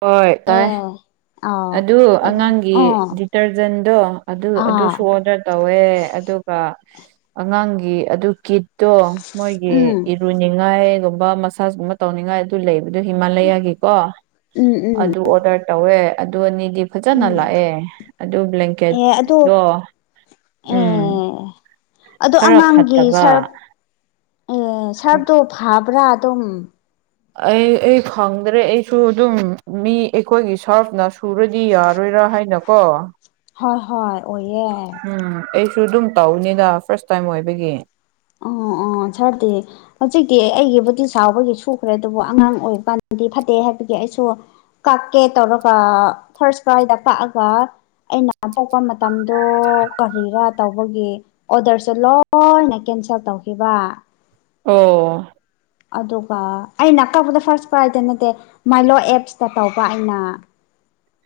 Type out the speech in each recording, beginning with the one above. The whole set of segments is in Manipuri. ꯍꯣꯏ ꯇꯥꯏ ꯑꯦ ꯑ ꯑꯗꯨ ꯑꯗ ꯑꯉꯥꯡꯒꯤ ꯑ ꯗꯤꯇꯔꯖꯦꯟꯗꯣ ꯑꯗꯨ ꯑꯥ ꯑꯗꯨꯁꯨ ꯑꯣꯗꯔ ꯇꯧꯋꯦ ꯑꯗꯨꯒ ꯑꯉꯥꯡꯒꯤ ꯑꯗꯨ ꯀꯤꯠꯇꯣ ꯃꯣꯏꯒꯤ ꯎꯝ ꯏꯠ ꯔꯨꯅꯤꯡꯉꯥꯏꯒꯨꯝꯕ ꯃꯁꯥꯖꯀꯨꯝꯕ ꯇꯧꯅꯤꯡꯉꯥꯏ ꯑꯗꯨ ꯂꯩꯕꯗꯣ ꯍꯤꯃꯥꯂꯌꯥꯒꯤꯀꯣ ꯎꯝ ꯎꯝ ꯑꯗꯨ ꯑꯣꯗꯔ ꯇꯧꯋꯦ ꯑꯗꯨ ꯑꯅꯤꯗꯤ ꯐꯖꯅ ꯎꯝ ꯂꯥꯛꯑꯦ ꯑꯗꯨ ꯑꯦ ꯑꯗꯣ ꯕ꯭ꯂꯦꯡꯀꯦꯠꯗꯣ ꯑꯦ ꯎꯝ ꯑꯗꯣ ꯈꯔ ꯑꯉꯥꯡꯒꯤ ꯐꯠꯇꯕ ꯁꯔꯞ ꯑꯦ ꯁꯔꯞꯇꯣ ꯐꯕ꯭ꯔꯥ ꯑꯗꯨꯝ ꯑꯩ ꯑꯩ ꯈꯪꯗ꯭ꯔꯦ ꯑꯩꯁꯨ ꯑꯗꯨꯝ ꯃꯤ ꯑꯩꯈꯣꯏꯒꯤ ꯁꯥꯔꯐꯅ ꯁꯨꯔꯗꯤ ꯌꯥꯔꯣꯏꯔꯥ ꯍꯥꯏꯅ ꯀꯣ ꯍꯣꯏ ꯍꯣꯏ ꯑꯣꯏꯌꯦ ꯁꯨ ꯑꯗꯨꯝ ꯇꯧꯅꯤꯗ ꯐꯥꯔꯁ ꯇꯥꯏꯝ ꯑꯣꯏꯕꯒꯤ ꯑꯣ ꯑꯣ ꯁꯔꯗꯦ ꯍꯧꯖꯤꯛꯇꯤ ꯑꯩꯒꯤꯕꯨꯗꯤ ꯁꯥꯎꯕꯒꯤ ꯁꯨꯈ꯭ꯔꯦ ꯑꯗꯨꯕꯨ ꯑꯉꯥꯡ ꯑꯣꯏꯕ ꯀꯥꯟꯗꯗꯤ ꯐꯠꯇꯦ ꯍꯥꯏꯕꯒꯤ ꯑꯩꯁꯨ ꯀꯛꯀꯦ ꯇꯧꯔꯒ ꯐꯥꯔꯁ ꯀ꯭ꯔꯥꯏꯗ ꯀꯛꯑꯒ ꯑꯩꯅ ꯄꯣꯛꯄ ꯃ ꯇꯝꯗꯣ ꯀꯔꯤꯔꯥ ꯇꯧꯕꯒꯤ ꯑꯣꯗꯔꯁꯨ ꯂꯣꯏꯅ ꯀꯦꯟꯁꯦꯜ ꯇꯧꯈꯤꯕ ꯑꯣ ꯑꯗꯨꯒ ꯑꯩꯅ ꯀꯛꯄꯗ ꯐꯥꯔꯁ ꯄ꯭ꯔꯥꯏꯇ ꯅꯠꯇꯦ ꯃꯥꯏꯂꯣ ꯑꯦꯞꯁꯇ ꯇꯧꯄ ꯑꯩꯅ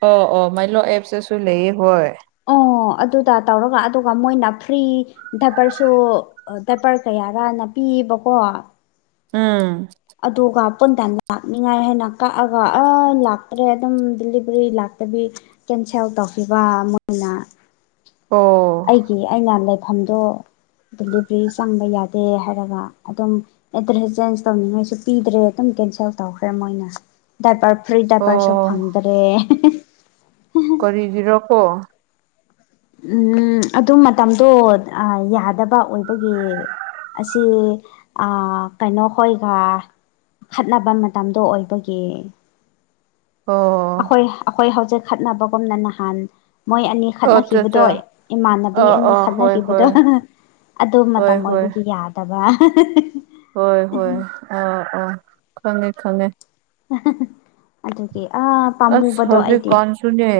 ꯑꯣ ꯑꯣ ꯃꯥꯏꯂꯣ ꯑꯦꯞꯇꯁꯨ ꯂꯩꯌꯦ ꯍꯣꯏ ꯑꯣ ꯑꯗꯨꯗ ꯇꯧꯔꯒ ꯑꯗꯨꯒ ꯃꯣꯏꯅ ꯐ꯭ꯔꯤ ꯗꯕꯔꯁꯨ ꯗꯔꯄꯔ ꯀꯌꯥꯔꯥꯅ ꯄꯤꯕꯀꯣ ꯎꯝ ꯑꯗꯨꯒ ꯄꯟꯇꯥ ꯂꯥꯛꯅꯤꯡꯉꯥꯏ ꯍꯥꯏꯅ ꯀꯛꯑꯒ ꯑ ꯂꯥꯛꯇ꯭ꯔꯦ ꯑꯗꯨꯝ ꯗꯦꯂꯤꯚꯔꯤ ꯂꯥꯛꯇꯕꯤ ꯀꯦꯟꯁꯦꯜ ꯇꯧꯈꯤꯕ ꯃꯣꯏꯅ ꯑꯣ ꯑꯩꯒꯤ ꯑꯩꯅ ꯂꯩꯐꯝꯗꯣ ꯗꯤꯂꯤꯕ꯭ꯔꯤ ꯆꯪꯕ ꯌꯥꯗꯦ ꯍꯥꯏꯔꯒ ꯑꯗꯨꯝ ꯑꯦꯗ꯭ꯔꯦꯁ ꯆꯦꯟꯖ ꯇꯧꯅꯤꯡꯉꯩꯁꯨ ꯄꯤꯗ꯭ꯔꯦ ꯑꯗꯨꯝ ꯀꯦꯟꯁꯦꯜ ꯇꯧꯈ꯭ꯔꯦ ꯃꯣꯏꯅ ꯗꯥꯏꯄꯔ ꯐ꯭ꯔꯤ ꯗꯥꯏꯄꯔꯁꯨ ꯑꯣ ꯐꯪꯗ꯭ꯔꯦ ꯀꯔꯤꯒꯤꯔꯀꯣ ꯎꯝ ꯑꯗꯨ ꯃꯇꯝꯗꯣ ꯑꯥ ꯌꯥꯗꯕ ꯑꯣꯏꯕꯒꯤ ꯑꯁꯤ ꯑꯥ ꯀꯩꯅꯣ ꯍꯣꯏꯒ ꯈꯠꯅꯕ ꯃꯇꯝꯗꯣ ꯑꯣꯏꯕꯒꯤ ꯑꯣ ꯑꯈꯣꯏ ꯑꯈꯣꯏ ꯍꯧꯖꯤꯛ ꯈꯠꯅꯕꯒꯨꯝꯅ ꯅꯍꯥꯟ ꯃꯣꯏ ꯑꯅꯤ ꯑꯣ ꯆꯥ ꯈꯠꯅꯈꯤꯕꯗꯣ ꯆꯥ ꯏꯃꯥꯟꯅꯕꯤ ꯑꯥ ꯑꯅꯤ ꯑꯥ ꯍꯣꯏ ꯈꯠꯅꯈꯤꯕꯗꯣ ꯍꯣꯏ ꯑꯗꯨ ꯍꯣꯏ ꯃꯇꯝ ꯍꯣꯏ ꯑꯣꯏꯕꯒꯤ ꯌꯥꯗꯕ ꯍꯣꯏ ꯍꯣꯏ ꯑ ꯑꯥ ꯈꯪꯉꯦ ꯈꯪꯉꯦ [unintelligible] ꯑꯗꯨꯒꯤ ꯑꯥ ꯑꯁ ꯄꯥꯝꯃꯨꯕꯗꯣ ꯍꯧꯖꯤꯛ ꯑꯩꯗꯤ ꯀꯥꯟꯁꯨꯅꯦ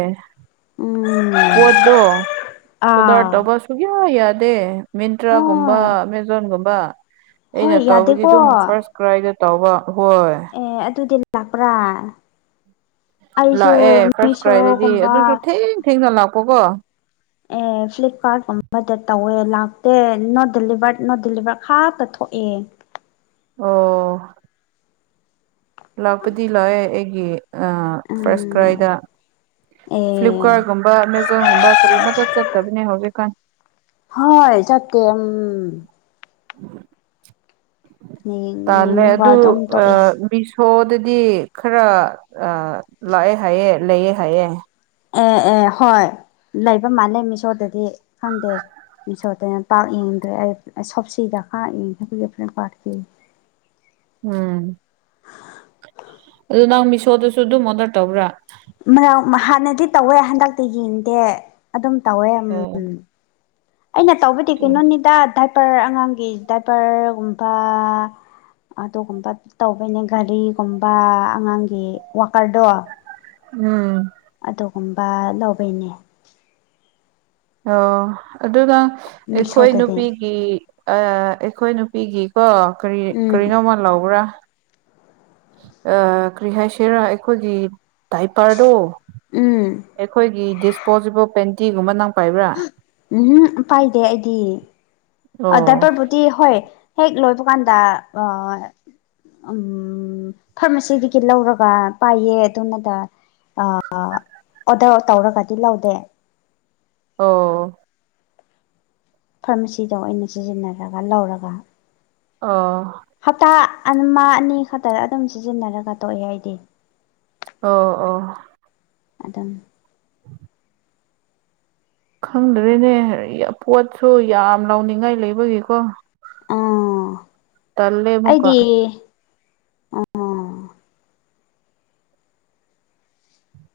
ꯎꯝ ꯄꯣꯠꯗꯣ ꯑꯥ ꯑꯣꯔꯗꯔ ꯇꯧꯕ ꯁꯨꯛꯌꯥ ꯌꯥꯗꯦ ꯃꯤꯟꯇ꯭ꯔꯥꯒꯨꯝꯕ ꯍꯣꯏ ꯑꯃꯥꯖꯣꯟꯒꯨꯝꯕ ꯍꯣꯏ ꯑꯩꯅ ꯇꯧꯕꯗꯤ ꯌꯥꯗꯦꯀꯣ ꯑꯗꯨꯝ ꯐꯥꯔꯁ ꯀ꯭ꯔꯥꯏꯗ ꯇꯧꯕ ꯍꯣꯏ ꯑꯦ ꯑꯗꯨꯗꯤ ꯂꯥꯛꯄ꯭ꯔꯥ ꯑꯩꯁꯨ ꯂꯥꯛꯑꯦ ꯐꯥꯔꯁ ꯀ꯭ꯔꯥꯏꯗꯗꯤ ꯃꯤꯁꯣꯒꯨꯝꯕ ꯑꯗꯨꯁꯨ ꯊꯦꯡ ꯊꯦꯡꯅ ꯂꯥꯛꯄꯀꯣ ꯑꯦ ꯐ꯭ꯂꯤꯞꯀꯥꯔꯠꯀꯨꯝꯕꯗ ꯇꯧꯋꯦ ꯂꯥꯛꯇꯦ ꯅꯣꯠ ꯗꯤꯂꯤꯚꯔꯠ ꯅꯣꯠ ꯗꯤꯂꯤꯚꯔꯠ ꯈꯥꯛꯇ ꯊꯣꯛꯑꯦ ꯑꯣ ꯂꯥꯛꯄꯗꯤ ꯂꯥꯛꯑꯦ ꯑꯩꯒꯤ ꯑ ꯐꯥꯔꯁ ꯀꯗꯥꯥꯏꯗ ꯎꯝ ꯑꯦ ꯐ꯭ꯂꯤꯞꯀꯥꯔꯠꯒꯨꯝꯕ ꯑꯃꯥꯖꯣꯟꯒꯨꯝꯕ ꯀꯔꯤꯃꯇ ꯆꯠꯇꯕꯅꯦ ꯍꯧꯖꯤꯛꯀꯥꯟ ꯍꯣꯏ ꯆꯇꯦ ꯎꯝ ꯌꯦꯡ ꯇꯥꯜꯂꯦ ꯌꯦꯡꯉꯒ ꯑꯗꯨ ꯑꯗꯨꯝ ꯑ ꯇꯣꯛꯑꯦ ꯃꯤꯁꯨ ꯁꯣꯗꯗꯤ ꯈꯔ ꯂꯥꯛꯑꯦ ꯍꯥꯏꯌꯦꯦ ꯂꯩꯌꯦꯦ ꯍꯥꯏꯑꯦ ꯑꯦ ꯑꯦ ꯍꯣꯏ ꯂꯩꯕ ꯃꯥꯜꯂꯦ ꯃꯤꯁꯣꯗꯗꯤ ꯈꯪꯗꯦ ꯃꯤꯁꯣꯗꯅ ꯄꯥꯛ ꯌꯦꯡꯗ꯭ꯔꯦ ꯑꯩ ꯁꯣꯞꯁꯤꯗꯀꯥ ꯌꯦꯡꯗ ꯐ ꯄꯥꯔꯠꯀꯤ ꯎꯝ ꯑꯗꯨ ꯅꯪ ꯃꯤꯁꯣꯗꯁꯨ ꯑꯗꯨꯝ ꯑꯣꯗꯔ ꯇꯧꯕ꯭ꯔꯥ ꯃꯌꯥꯝ ꯍꯥꯟꯅꯗꯤ ꯇꯧꯋꯦ ꯍꯟꯗꯛꯇꯤ ꯌꯦꯡꯗꯦ ꯑꯗꯨꯝ ꯇꯧꯋꯦ ꯎꯝ ꯑꯣ ꯑꯩꯅ ꯇꯧꯕꯗꯤ ꯀꯩꯅꯣꯅꯤꯗ ꯗꯥꯏꯕꯔ ꯑꯉꯥꯡꯒꯤ ꯗꯏꯕꯔꯒꯨꯝꯕ ꯑꯗꯨꯒꯨꯝꯕ ꯇꯧꯕꯩꯅꯦ ꯒꯥꯔꯤꯒꯨꯝꯕ ꯑꯉꯥꯡꯒꯤ ꯋꯥꯀꯔꯗꯣ ꯎꯝ ꯑꯗꯨꯒꯨꯝꯕ ꯂꯧꯕꯩꯅꯦ ꯑꯣ ꯑꯗꯨꯒ ꯑꯩꯈꯣꯏ ꯃꯤꯁꯣꯗꯗꯤ ꯅꯨꯄꯤꯒꯤ ꯑꯩꯈꯣꯏ ꯅꯨꯄꯤꯒꯤ ꯀ ꯀꯔꯤ ꯎꯝ ꯀꯔꯤꯅꯣꯃꯜ ꯂꯧꯕ꯭ꯔꯥ ꯀꯔꯤ ꯍꯥꯏꯁꯤꯔꯥ ꯑꯩꯈꯣꯏꯒꯤ ꯗꯥꯥꯏꯄꯔꯗꯣ ꯎꯝ ꯑꯩꯈꯣꯏꯒꯤ ꯗꯤꯁꯄꯣꯖꯤꯕꯜ ꯄꯦꯟꯇꯤꯒꯨꯝꯕ ꯅꯪ ꯄꯥꯏꯕ꯭ꯔꯥ ꯎꯝ ꯄꯥꯏꯗꯦ ꯑꯩꯗꯤ ꯑꯣ ꯑꯗꯕꯨ ꯗꯤ ꯍꯣꯏ ꯍꯦꯛ ꯂꯣꯏꯕ ꯀꯥꯟꯗ ꯎꯝ ꯐꯥꯔꯃꯥꯁꯤꯗꯒꯤ ꯂꯧꯔꯒ ꯄꯥꯏꯌꯦ ꯑꯗꯨꯅꯗ ꯑꯥ ꯑꯥ ꯑꯣꯗꯔ ꯇꯧꯔꯒꯗꯤ ꯂꯧꯗꯦ ꯑꯣ ꯐꯥꯔꯃꯥꯁꯤꯗ ꯑ ꯑꯣꯏꯅꯩꯅ ꯁꯤꯖꯤꯟꯅꯔꯒ ꯂꯧꯔꯒ ꯑꯣ ꯍꯞꯇꯥ ꯑꯃ ꯑꯃ ꯑꯅꯤ ꯈꯛꯇꯗ ꯑꯗꯨꯝ ꯁꯤꯖꯤꯟꯅꯔꯒ ꯇꯣꯛꯏꯦ ꯑꯩꯗꯤ ꯑꯣ ꯑꯣ ꯑꯝ ꯈꯪꯗ꯭ꯔꯦꯅꯦ ꯄꯣꯠꯁꯨ ꯌꯥꯝ ꯂꯥꯎꯅꯤꯡꯉꯥꯏ ꯂꯩꯕꯒꯤꯀꯣ ꯑꯥ ꯇꯜꯂꯦ ꯑꯃꯨꯛꯀꯥ ꯑꯩꯗꯤ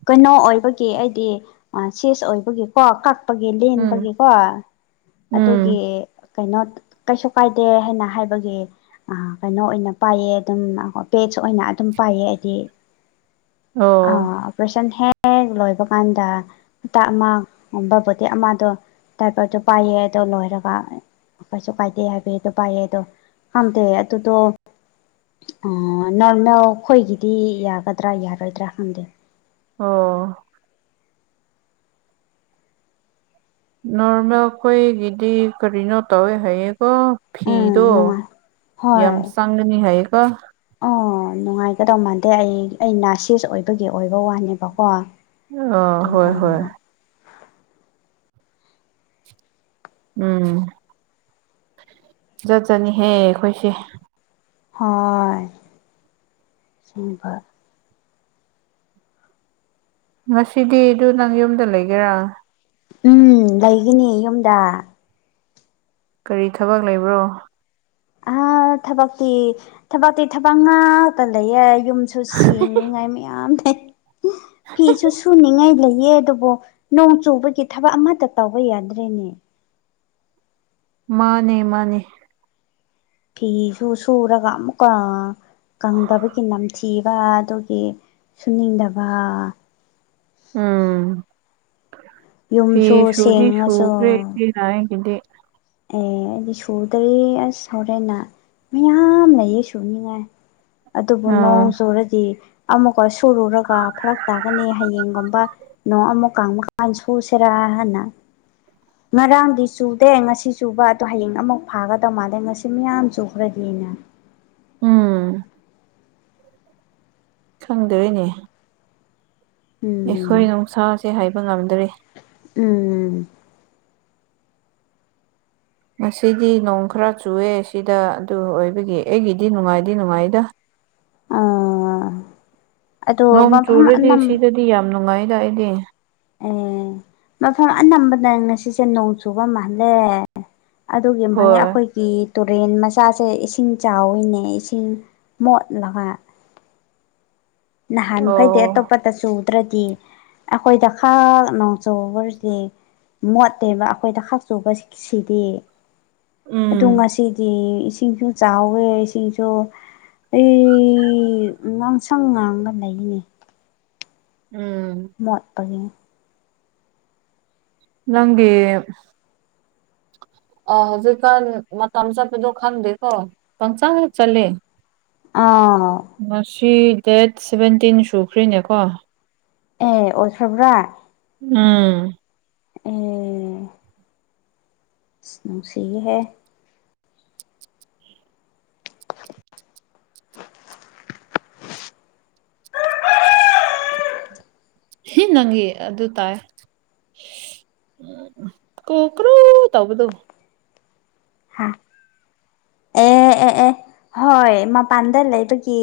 ꯀꯩꯅꯣ ꯑꯣꯏꯕꯒꯤ ꯍꯥꯏꯗꯤ ꯁꯤꯦꯁ ꯑꯣꯏꯕꯒꯤ ꯀꯣ ꯀ ꯄꯒꯤ ꯎꯝ ꯂꯦꯟꯕꯒꯤꯀꯣ ꯎꯝ ꯑꯗꯨꯒꯤ ꯀꯩꯅꯣ ꯀꯩꯁꯨ ꯀꯥꯏꯗꯦ ꯍꯥꯏꯅ ꯍꯥꯏꯕꯒꯤ ꯀꯩꯅꯣ ꯑꯣꯏꯅ ꯄꯥꯏꯌꯦ ꯑꯗꯨꯝ ꯄꯦꯖ ꯑꯣꯏꯅ ꯑꯗꯨꯝ ꯄꯥꯏꯌꯦ ꯍꯥꯏꯗꯤ [inaudible] ꯑꯥ ꯑꯣꯄ꯭ꯔꯦꯁꯟ ꯍꯦꯛ ꯂꯣꯏꯕ ꯀꯥꯟꯗ ꯍꯇꯥ ꯑꯃꯒꯨꯝꯕ ꯕꯣꯇꯤ ꯑꯃꯗꯣ ꯇꯗꯥꯥꯏꯄꯔꯗꯨꯣ ꯄꯥꯏꯌꯦ ꯑꯗꯣ ꯂꯣꯏꯔꯒ ꯀꯩꯁꯨ ꯀꯥꯏꯗꯦ ꯍꯥꯏꯕꯗꯣ ꯄꯥꯏꯌꯦ ꯑꯗꯣ ꯈꯪꯗꯦ ꯑꯗꯨꯗꯣ ꯑ ꯅꯣꯔꯃꯦꯜ ꯑꯩꯈꯣꯏꯒꯤꯗꯤ ꯌꯥꯒꯗ꯭ꯔꯥ ꯌꯥꯔꯣꯏꯗ꯭ꯔꯥ ꯈꯪꯗꯦ ꯑꯣ ꯅꯣꯔꯃꯦꯜ ꯑꯩꯈꯣꯏꯒꯤꯗꯤ ꯀꯔꯤꯅꯣ ꯇꯧꯋꯦ ꯍꯥꯏꯌꯦꯀꯣ ꯎꯝ ꯐꯤꯗꯣ ꯅꯨꯡꯉꯥꯏ ꯌꯥꯝ ꯍꯣꯏ ꯆꯪꯒꯅꯤ ꯍꯥꯏꯌꯦꯀꯣ ꯑꯣ ꯅꯨꯡꯉꯥꯏꯒꯗꯧꯕ ꯃꯥꯟꯗꯦ ꯑꯩ ꯑꯩ ꯅꯥꯁꯤꯑꯁ ꯑꯣꯏꯕꯒꯤ ꯑꯣꯏꯕ ꯋꯥꯅꯦꯕꯀꯣ ꯑ ꯍꯣꯏ ꯍꯣꯏ ꯎꯝ ꯆꯠꯆꯅꯤꯍꯦ ꯑꯩꯈꯣꯏꯁꯦ [unintelligible] ꯉꯁꯤꯗꯤ ꯑꯗꯨ ꯅꯪ ꯌꯨꯝꯗ ꯂꯩꯒꯦꯔꯥ ꯎꯝ ꯂꯩꯒꯅꯤ ꯌꯨꯝꯗ ꯀꯔꯤ ꯊꯕꯛ ꯂꯩꯕ꯭ꯔꯣ ꯑ ꯊꯕꯛꯇꯤ ꯊꯕꯛꯇꯤ ꯊꯕꯛ ꯉꯥꯛꯇ ꯂꯩꯌꯦ ꯌꯨꯝꯁꯨ ꯁꯦꯡꯅꯤꯉꯥꯏ ꯃꯌꯥꯝ ꯂꯩ ꯐꯤꯁꯨ ꯁꯨꯅꯤꯡꯉꯥꯏ ꯂꯩꯌꯦ ꯑꯗꯨꯕꯨ ꯅꯣꯡ ꯆꯨꯕꯒꯤ ꯊꯕꯛ ꯑꯃꯇ ꯇꯧꯕ ꯌꯥꯗ꯭ꯔꯦꯅꯦ ꯃꯥꯅꯦ ꯃꯥꯅꯦ ꯐꯤꯁꯨ ꯁꯨꯔꯒ ꯑꯃꯨꯛꯀ ꯀꯪꯗꯕꯒꯤ ꯅꯝꯊꯤ ꯕ ꯑꯗꯨꯒꯤ ꯁꯨꯅꯤꯡꯗꯕ ꯎꯝ ꯐꯤ ꯌꯨꯝꯁꯨ ꯁꯨꯗꯤ ꯁꯦꯡꯉꯁꯨ ꯁꯨꯈ꯭ꯔꯦ ꯏꯆꯦꯅ ꯑꯩꯒꯤꯗꯤ ꯑꯦ ꯑꯩꯗꯤ ꯁꯨꯗ꯭ꯔꯤ ꯑꯁ ꯍꯧꯔꯦꯟꯅ ꯃꯌꯥꯝ ꯂꯩꯌꯦ ꯁꯨꯅꯤꯡꯉꯥꯏ ꯑꯗꯨꯕꯨ ꯅꯣꯡ ꯑꯥ ꯆꯨꯔꯗꯤ ꯑꯃꯨꯛꯀ ꯁꯨꯔꯨꯔꯒ ꯐꯔꯛ ꯇꯥꯒꯅꯤ ꯍꯌꯦꯡꯒꯨꯝꯕ ꯅꯣꯡ ꯑꯃꯨꯛ ꯀꯪꯕ ꯀꯥꯟ ꯁꯨꯁꯤꯔꯥ ꯍꯥꯏꯅ ꯉꯔꯥꯡꯗꯤ ꯆꯨꯗꯦ ꯉꯁꯤ ꯆꯨꯕ ꯑꯗꯨ ꯍꯌꯦꯡ ꯑꯃꯨꯛ ꯐꯥꯒꯗꯧ ꯃꯥꯜꯂꯦ ꯉꯁꯤ ꯃꯤꯌꯥꯝ ꯆꯨꯈ꯭ꯔꯦ ꯍꯦꯟꯅ ꯎꯝ ꯈꯪꯗꯔꯦꯅꯦ ꯎꯝ ꯑꯩꯈꯣꯏ ꯅꯨꯡꯁꯥꯁꯦ ꯍꯥꯏꯕ ꯉꯝꯗꯔꯦ ꯎꯝ ꯉꯁꯤꯗꯤ ꯅꯣꯡ ꯈꯔ ꯆꯨꯑꯦ ꯁꯤꯗ ꯑꯗꯨ ꯑꯣꯏꯕꯒꯤ ꯑꯩꯒꯤꯗꯤ ꯅꯨꯡꯉꯥꯏꯗꯤ ꯅꯨꯡꯉꯥꯏꯗ ꯑꯥ ꯑꯗꯣ ꯅꯣꯡ ꯃꯐꯝ ꯑꯅꯝ ꯆꯨꯔꯗꯤꯁꯤꯗ ꯗꯤ ꯌꯥꯝ ꯅꯨꯡꯉꯥꯏꯗ ꯑꯩꯗꯤ ꯎꯝ ꯃꯐꯝ ꯑꯅꯝꯕꯗ ꯉꯁꯤꯁꯦ ꯅꯣꯡ ꯆꯨꯕ ꯃꯥꯜꯂꯦ ꯑꯗꯨꯒꯤ ꯃꯥꯜꯂꯦ ꯍꯣꯏ ꯑꯩꯈꯣꯏ ꯀꯤ ꯇꯨꯔꯦꯟ ꯃꯆꯥꯁꯦ ꯏꯁꯤꯡ ꯆꯥꯎꯋꯤꯅꯦ ꯏꯁꯤꯡ ꯃꯣꯠꯂꯒ ꯑꯣ ꯅꯍꯥꯟꯃꯈꯩꯗꯤ ꯑꯇꯣꯞꯄꯇ ꯆꯨ ꯇ꯭ꯔꯗꯤ ꯑꯩꯈꯣꯏꯗ ꯈꯛ ꯅꯣꯡ ꯆꯨꯕꯒꯤ ꯃꯣꯠꯇꯦꯕ ꯑꯩꯈꯣꯏꯗ ꯈꯥꯛ ꯆꯨꯕ ꯁꯤꯛ ꯁꯤꯗꯤ ꯎꯝ ꯑꯗꯨ ꯉꯁꯤ ꯗꯤ ꯏꯁꯤꯡꯁꯨ ꯆꯥꯎꯋꯦ ꯏꯁꯤꯡꯁꯨ ꯑꯩ ꯉꯥꯡꯁꯪ ꯉꯥꯡꯂ ꯂꯩꯌꯦ ꯎꯝ ꯃꯣꯠꯄꯒꯤꯅꯤ ꯅꯪꯗꯤ ꯑꯥ ꯍꯧꯖꯤꯛꯀꯥꯟ ꯃꯇꯝ ꯆꯠꯄꯗꯣ ꯈꯪꯗꯦꯀꯣ ꯄꯪꯆꯠ ꯆꯠꯂꯦ ꯑꯥ ꯉꯁꯤ ꯗꯦꯠ ꯁꯚꯦꯟꯇꯤꯟ ꯁꯨꯈ꯭ꯔꯦꯅꯦꯀꯣ ꯑꯦ ꯑꯣꯢꯈ꯭ꯔꯕꯔꯥ ꯎꯝ ꯑꯦ ꯅꯨꯡꯁꯤꯌꯦꯍꯦ ꯍꯤ ꯅꯪꯒꯤ ꯑꯗꯨ ꯇꯥꯏ ꯀꯣꯀ꯭ꯔꯨ ꯇꯧꯕꯗꯨꯨ ꯍꯥ ꯑꯦ ꯑꯦ ꯑꯦ ꯍꯣꯏ ꯃꯥꯄꯥꯟꯗ ꯂꯩꯕꯒꯤ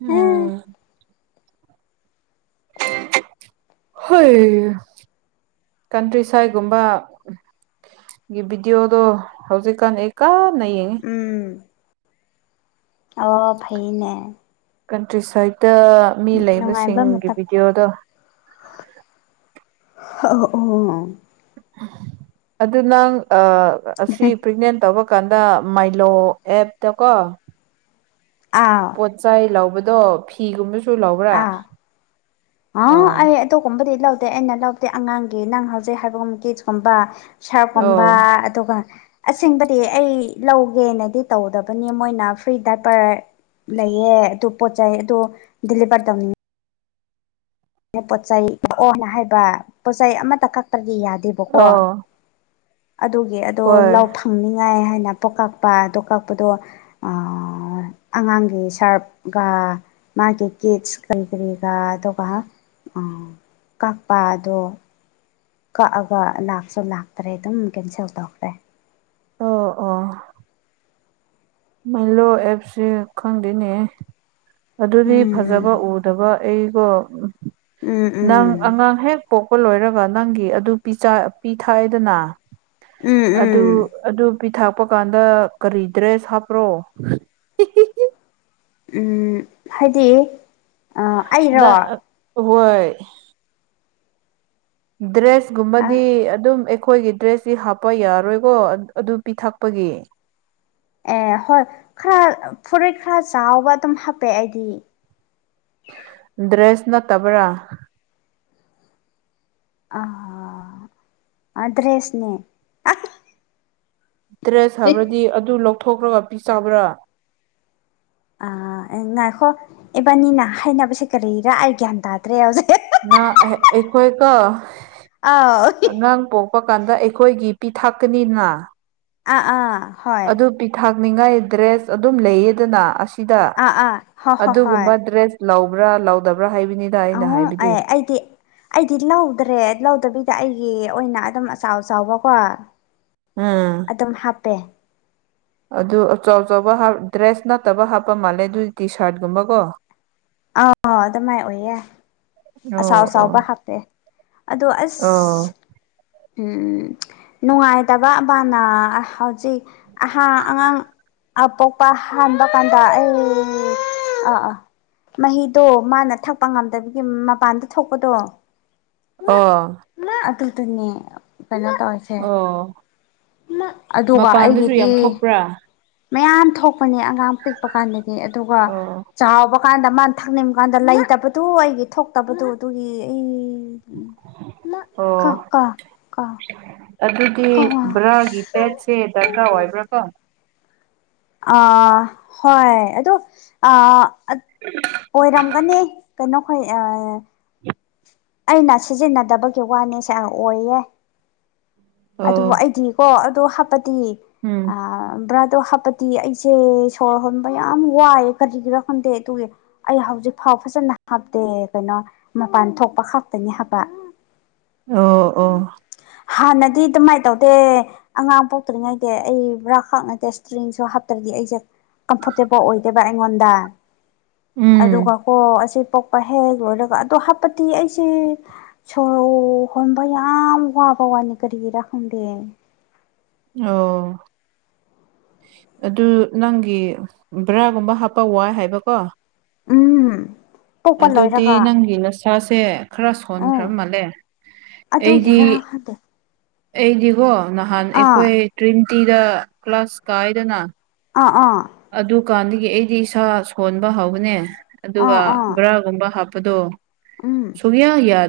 ꯎꯝ ꯍꯣꯏ ꯀꯟꯇ꯭ꯔꯤ ꯁꯥꯏꯠꯒꯨꯝꯕ ꯒꯤ ꯚꯤꯗꯤꯑꯣꯗꯣ ꯍꯧꯖꯤꯛꯀꯥꯟ ꯑꯩ ꯀꯥꯟꯅ ꯌꯦꯡꯉꯤ ꯎꯝ ꯑꯣ ꯐꯩꯌꯦꯅꯦ ꯀꯟꯇ꯭ꯔꯤ ꯁꯥꯏꯠꯇ ꯃꯤ ꯅꯨꯡꯉꯥꯏꯕ ꯂꯩꯕꯁꯤꯡꯒꯤ ꯃꯇꯝ ꯚꯤꯗꯤꯑꯣꯗꯣ ꯑꯣ ꯑꯣ ꯑꯗꯨ ꯅꯪ ꯑꯁꯤ ꯄ꯭ꯔꯦꯒꯅꯦꯟ ꯇꯧꯕ ꯀꯥꯟꯗ ꯃꯥꯏꯂꯣ ꯑꯦꯞꯇꯀꯣ ꯑꯥ ꯄꯣꯠꯆꯩ ꯂꯧꯕꯗꯣ ꯐꯤꯒꯨꯝꯕꯁꯨ ꯂꯧꯕ꯭ꯔꯥ ꯑ ꯑꯣ ꯑꯩ ꯑꯗꯨꯒꯨꯝꯕꯗꯤ ꯂꯧꯗꯦ ꯑꯩꯅ ꯂꯧꯕꯥꯗꯤ ꯑꯉꯥꯡꯒꯤ ꯅꯪ ꯍꯧꯖꯤꯛ ꯍꯥꯏꯕꯒꯨꯝ ꯀꯤꯠꯁ ꯀꯨꯝꯕ ꯁꯥ꯭ꯔꯞ ꯑꯣ ꯀꯨꯝꯕꯥ ꯑꯗꯨꯒ ꯑꯁꯦꯡꯕꯗꯤ ꯑꯩ ꯂꯧꯒꯦꯅꯗꯤ ꯇꯧꯗꯕꯅꯤ ꯃꯣꯏꯅ ꯐ꯭ꯔꯤ ꯗꯥꯏꯄꯔ ꯂꯩꯌꯦ ꯑꯗꯨ ꯄꯣꯠ ꯆꯩ ꯑꯗꯨ ꯗꯤꯂꯤꯚꯔ ꯇꯧꯅꯤꯡꯉꯤ ꯑꯩꯅ ꯄꯣꯠꯆꯩ ꯀꯛꯑꯣꯅ ꯍꯥꯏꯕ ꯄꯣꯠꯆꯩ ꯑꯃꯇ ꯀꯛꯇ꯭ꯔꯗꯤ ꯌꯥꯗꯦꯕ ꯕꯥꯀꯣ ꯑꯣ ꯑꯗꯨꯒꯤ ꯑꯗꯣ ꯍꯣꯏ ꯂꯧꯊ ꯅꯤꯡꯉꯥꯏ ꯍꯥꯏꯅ ꯄꯣꯠ ꯀꯛꯄ ꯑꯗꯣ ꯀꯛꯄꯗꯣ ꯑꯉꯥꯡꯒꯤ ꯁꯥ꯭ꯔꯞꯀ ꯃꯥꯒꯤ ꯀꯤꯠꯁ ꯀꯔꯤ ꯀꯔꯤꯒ ꯑꯗꯨꯒ ꯀꯛꯄ ꯑꯗꯣ ꯀꯛꯑꯒ ꯂꯥꯛꯁꯨ ꯂꯥꯛꯇ꯭ꯔꯦ ꯑꯗꯨꯝ ꯀꯦꯟꯁꯦꯜ ꯇꯧꯈ꯭ꯔꯦ ꯑꯣ ꯑꯣ ꯃꯥꯏꯂꯣ ꯑꯦꯞꯁꯤ ꯈꯪꯗꯦꯅꯦ ꯑꯗꯨꯗꯤ ꯎꯝ ꯐꯖꯕ ꯎꯗꯕ ꯑꯩꯀꯣ ꯎꯝ ꯅꯪ ꯎꯝ ꯑꯉꯥꯡ ꯍꯦꯛ ꯄꯣꯛꯄ ꯂꯣꯏꯔꯒ ꯅꯪꯒꯤ ꯑꯗꯨ ꯄꯤꯖꯥ ꯄꯤꯊꯛ ꯑꯦꯗꯥꯅꯥ ꯎꯝ ꯎꯝ ꯑꯗꯨ ꯑꯗꯨ ꯄꯤꯊꯛꯄ ꯀꯥꯟꯗ ꯀꯔꯤ ꯗ꯭ꯔꯦꯁ ꯍꯥꯞꯄ꯭ꯔꯣ ꯎꯝ ꯍꯥꯏꯗꯤ ꯑꯥ ꯅꯥ ꯍꯣꯏ ꯑ ꯗ꯭ꯔꯦꯁꯀꯨꯝꯕꯗꯤ ꯑꯗꯨꯝ ꯑꯩꯈꯣꯏꯒꯤ ꯗ꯭ꯔꯦꯁ ꯁꯤ ꯍꯥꯞꯄ ꯌꯥꯔꯣꯏꯀꯣ ꯑꯗꯨ ꯄꯤꯊꯛꯄꯒꯤ ꯑꯦ ꯍꯣꯏ ꯈꯔ ꯐꯨꯔꯤꯠ ꯈꯔ ꯆꯥꯎꯕ ꯑꯗꯨꯝ ꯍꯥꯞꯄꯦ ꯑꯩꯗꯤ ꯗ꯭ꯔꯦꯁ ꯅꯠꯇꯕ꯭ꯔꯥ ꯑ ꯑ ꯗ꯭ꯔꯦꯁꯅꯦ ꯗ꯭ꯔꯦꯁ ꯍꯥꯞꯔꯗꯤ ꯑꯗꯨ ꯂꯧꯊꯣꯛꯈ꯭ꯔꯒ ꯄꯤꯆꯥꯕ꯭ꯔꯥ ꯉꯥꯏꯈꯣ ꯏꯕꯥꯅꯤꯅ ꯍꯥꯏꯅꯕꯁꯦ ꯀꯔꯤꯔꯥ ꯑꯩ ꯒ꯭ꯌꯥꯟ ꯇꯥꯗ꯭ꯔꯦ ꯍꯧꯖꯤꯛ ꯅꯪ ꯑꯩꯈꯣꯏꯀꯣ ꯑꯥꯎ ꯑꯉꯥꯡ ꯄꯣꯛ ꯄ ꯀꯥꯟꯗ ꯑꯩꯈꯣꯏꯒꯤ ꯄꯤꯊꯛꯀꯅꯤꯅ ꯑꯥ ꯑꯥ ꯍꯣꯏ ꯑꯗꯨ ꯄꯤꯊꯥꯛꯅꯤꯉꯥꯏ ꯗ꯭ꯔꯦꯁ ꯑꯗꯨꯝ ꯂꯩꯌꯦꯗꯅ ꯑꯁ ꯁꯤꯗ ꯑꯥ ꯑꯥ ꯍꯣꯏ ꯍꯣꯏ ꯍꯣꯏ ꯑꯗꯨꯒꯨꯝꯕ ꯗ꯭ꯔꯦꯁ ꯂꯧꯕ꯭ꯔꯥ ꯂꯧꯗꯕ꯭ꯔꯥ ꯍꯥꯏꯕꯅꯤ ꯑ [unintelligible] ꯑꯦ ꯑꯩꯗꯤ ꯑꯩꯗꯤ ꯂꯧꯗ꯭ꯔꯦ ꯂꯧꯗꯕꯤꯗ ꯑꯩꯒꯤ ꯑꯣꯏꯅ ꯑꯗꯨꯝ ꯑꯆꯥꯎ ꯑꯆꯥꯎꯕꯀꯣ ꯎꯝ ꯑꯗꯨꯝ ꯍꯥꯞꯄꯦ ꯑꯗꯨ ꯑꯆꯧ ꯑꯆꯧꯕꯥ ꯗ꯭ꯔꯦꯁ ꯅꯠꯇꯕ ꯍꯥꯞꯄ ꯃꯥꯜꯂꯦ ꯑꯗꯨꯗꯤ ꯇꯤ ꯁꯥ꯭ꯔꯠ ꯀꯨꯝꯕꯀꯣ ꯑ ꯑꯗꯨ ꯃꯥꯏꯅ ꯑꯣꯏꯌꯦ ꯑꯆꯥꯎ ꯑꯣ ꯑꯣ ꯑꯆꯥꯎꯕ ꯍꯥꯞꯇꯦ ꯑꯗꯨ ꯑꯣ ꯑꯁ ꯎꯝ ꯅꯨꯡꯉꯥꯏꯇꯕ ꯑꯃꯅꯥ ꯍꯧꯖꯤꯛ ꯑꯍꯥ ꯑꯉꯥꯡ ꯑꯄꯣꯛꯄ ꯍꯥꯟꯕ ꯀꯥꯟꯗ ꯑ ꯑ ꯑꯥ ꯃꯍꯤꯗꯣ ꯃꯥꯅ ꯊꯛꯄ ꯉꯝꯗꯕꯒꯤ ꯃꯄꯥꯟꯗ ꯊꯣꯛꯄꯗꯣ ꯑꯣ ꯃꯥ ꯑꯗꯨꯗꯅꯦ ꯀꯩꯅꯣ ꯇꯧꯔꯤꯁꯦ ꯑꯣ ꯑꯗꯨꯒ ꯃꯄꯥꯟꯗꯁꯨ ꯑꯩꯒꯤꯗꯤ ꯌꯥꯝ ꯊꯣꯛꯄ꯭ꯔꯥ ꯃꯌꯥꯝ ꯊꯣꯛꯄꯅꯦ ꯑꯉꯥꯡ ꯄꯤꯛꯄ ꯀꯥꯟꯗꯗꯤ ꯑꯗꯨꯒ ꯑꯣ ꯆꯥꯎꯕ ꯀꯥꯟꯗ ꯃꯥꯅ ꯊꯛꯅꯤꯡꯕ ꯀꯥꯟꯗ ꯂꯩꯇꯕꯗꯨ ꯑꯩꯒꯤ ꯊꯣꯛꯇꯕꯗꯨ ꯑꯗꯨꯒꯤ ꯑꯩ [unintelligible] [unintelligible] ꯀꯥ ꯑꯣ ꯀꯥ ꯑꯗꯨꯗꯤ ꯕ꯭ꯔꯥꯒꯤ ꯄꯦꯠꯁꯦ ꯗꯔꯀꯥꯔ ꯑꯣꯏꯕ꯭ꯔꯥ ꯀꯣ ꯑꯥ ꯍꯣꯏ ꯑꯗꯨ ꯑꯥ ꯑꯣꯏꯔꯝꯒꯅꯤ ꯀꯩꯅꯣꯈꯣꯏ ꯑꯩꯅ ꯁꯤꯖꯤꯟꯅꯗꯕꯒꯤ ꯋꯥꯅꯦꯁꯦ ꯌꯥꯝ ꯑꯣꯏꯌꯦ ꯑꯣ ꯑꯗꯨꯕꯨ ꯑꯩꯗꯤ ꯀ ꯑꯗꯣ ꯍꯥꯞꯄꯠꯇꯗꯤ ꯎꯝ ꯑ ꯭ꯔꯥꯗꯣ ꯍꯥ ꯗꯤ ꯑꯩꯁꯦ ꯁꯣꯔ ꯍꯣꯟꯕ ꯌꯥꯝ ꯋꯥꯏꯑꯦ ꯀꯔꯤꯒꯤꯔꯥ ꯈꯪꯗꯦ ꯑꯗꯨꯒꯤ ꯑꯩ ꯍꯧꯖꯤꯛꯐꯥꯎ ꯐꯖꯅ ꯍꯥꯞꯇꯦ ꯀꯩꯅꯣ ꯃꯄꯥꯟ ꯊꯣꯛꯄ ꯈꯞꯇꯅꯤ ꯍꯥꯞꯄ ꯑꯣ ꯑꯣ ꯍꯥꯟꯅꯗꯤ ꯑꯗꯨꯃꯥꯏꯅ ꯇꯧꯗꯦ ꯑꯉꯥꯡ ꯄꯣꯛꯇ꯭ꯔꯤꯉꯩꯗ ꯑꯩ ꯕꯔꯥ ꯈꯛ ꯅꯠꯇꯦ ꯏꯁꯇ꯭ꯔꯤꯡꯁꯨ ꯍꯥꯞꯇ꯭ꯔꯗꯤ ꯑꯩꯁꯦ ꯀꯝꯐꯣꯔꯇꯦꯕꯜ ꯑꯣꯏꯗꯦꯕ ꯑꯩꯉꯣꯟꯗ ꯎꯝ ꯑꯗꯨꯒ ꯀꯣ ꯑꯁꯤ ꯋꯥ ꯍꯦꯛ ꯂꯣꯏꯔꯒ ꯑꯗꯣ ꯍꯥꯞꯄꯗꯤ ꯑꯩꯁꯦ ꯁꯣꯔ ꯍꯣꯟꯕ ꯌꯥꯝ ꯋꯥꯕꯋꯥꯅꯤ ꯀꯔꯤ ꯒꯤꯔꯥ ꯈꯪꯗ ꯑꯣ ꯑꯗꯨ ꯅꯪꯒꯤ ꯕꯔꯥꯒꯨꯝꯕ ꯍꯥꯞꯄ ꯋꯥꯏ ꯍꯥꯏꯕꯀꯣ ꯎꯝ ꯄꯣꯛꯄ ꯑꯗꯨꯗꯤ ꯂꯣꯏꯔꯒ ꯅꯪꯒꯤ ꯅꯁꯥꯁꯦ ꯈꯔ ꯁꯣꯟꯈ꯭ꯔꯃꯜꯂꯦ ꯑꯗꯨꯒꯤꯔꯥ ꯈꯪꯗꯦ ꯑꯩꯗꯤꯀꯣ ꯅꯍꯥꯟ ꯑꯥ ꯑꯩꯈꯣꯏ ꯇ꯭ꯔꯤꯝꯇꯤꯗ ꯀ꯭ꯂꯥꯁ ꯀꯥꯏꯗꯅ ꯑꯥ ꯑꯥ ꯑꯗꯨꯀꯥꯟꯗꯒꯤ ꯑꯩꯗꯤ ꯏꯁꯥ ꯁꯣꯟꯕ ꯍꯥꯎꯒꯅꯦ ꯑꯥ ꯑꯗꯨꯒ ꯑꯥ ꯕ꯭ꯔꯥꯒꯨꯝꯕ ꯍꯥꯞꯄꯗꯣ ꯎꯝ ꯁꯨꯛꯌꯥ ꯌꯥꯗ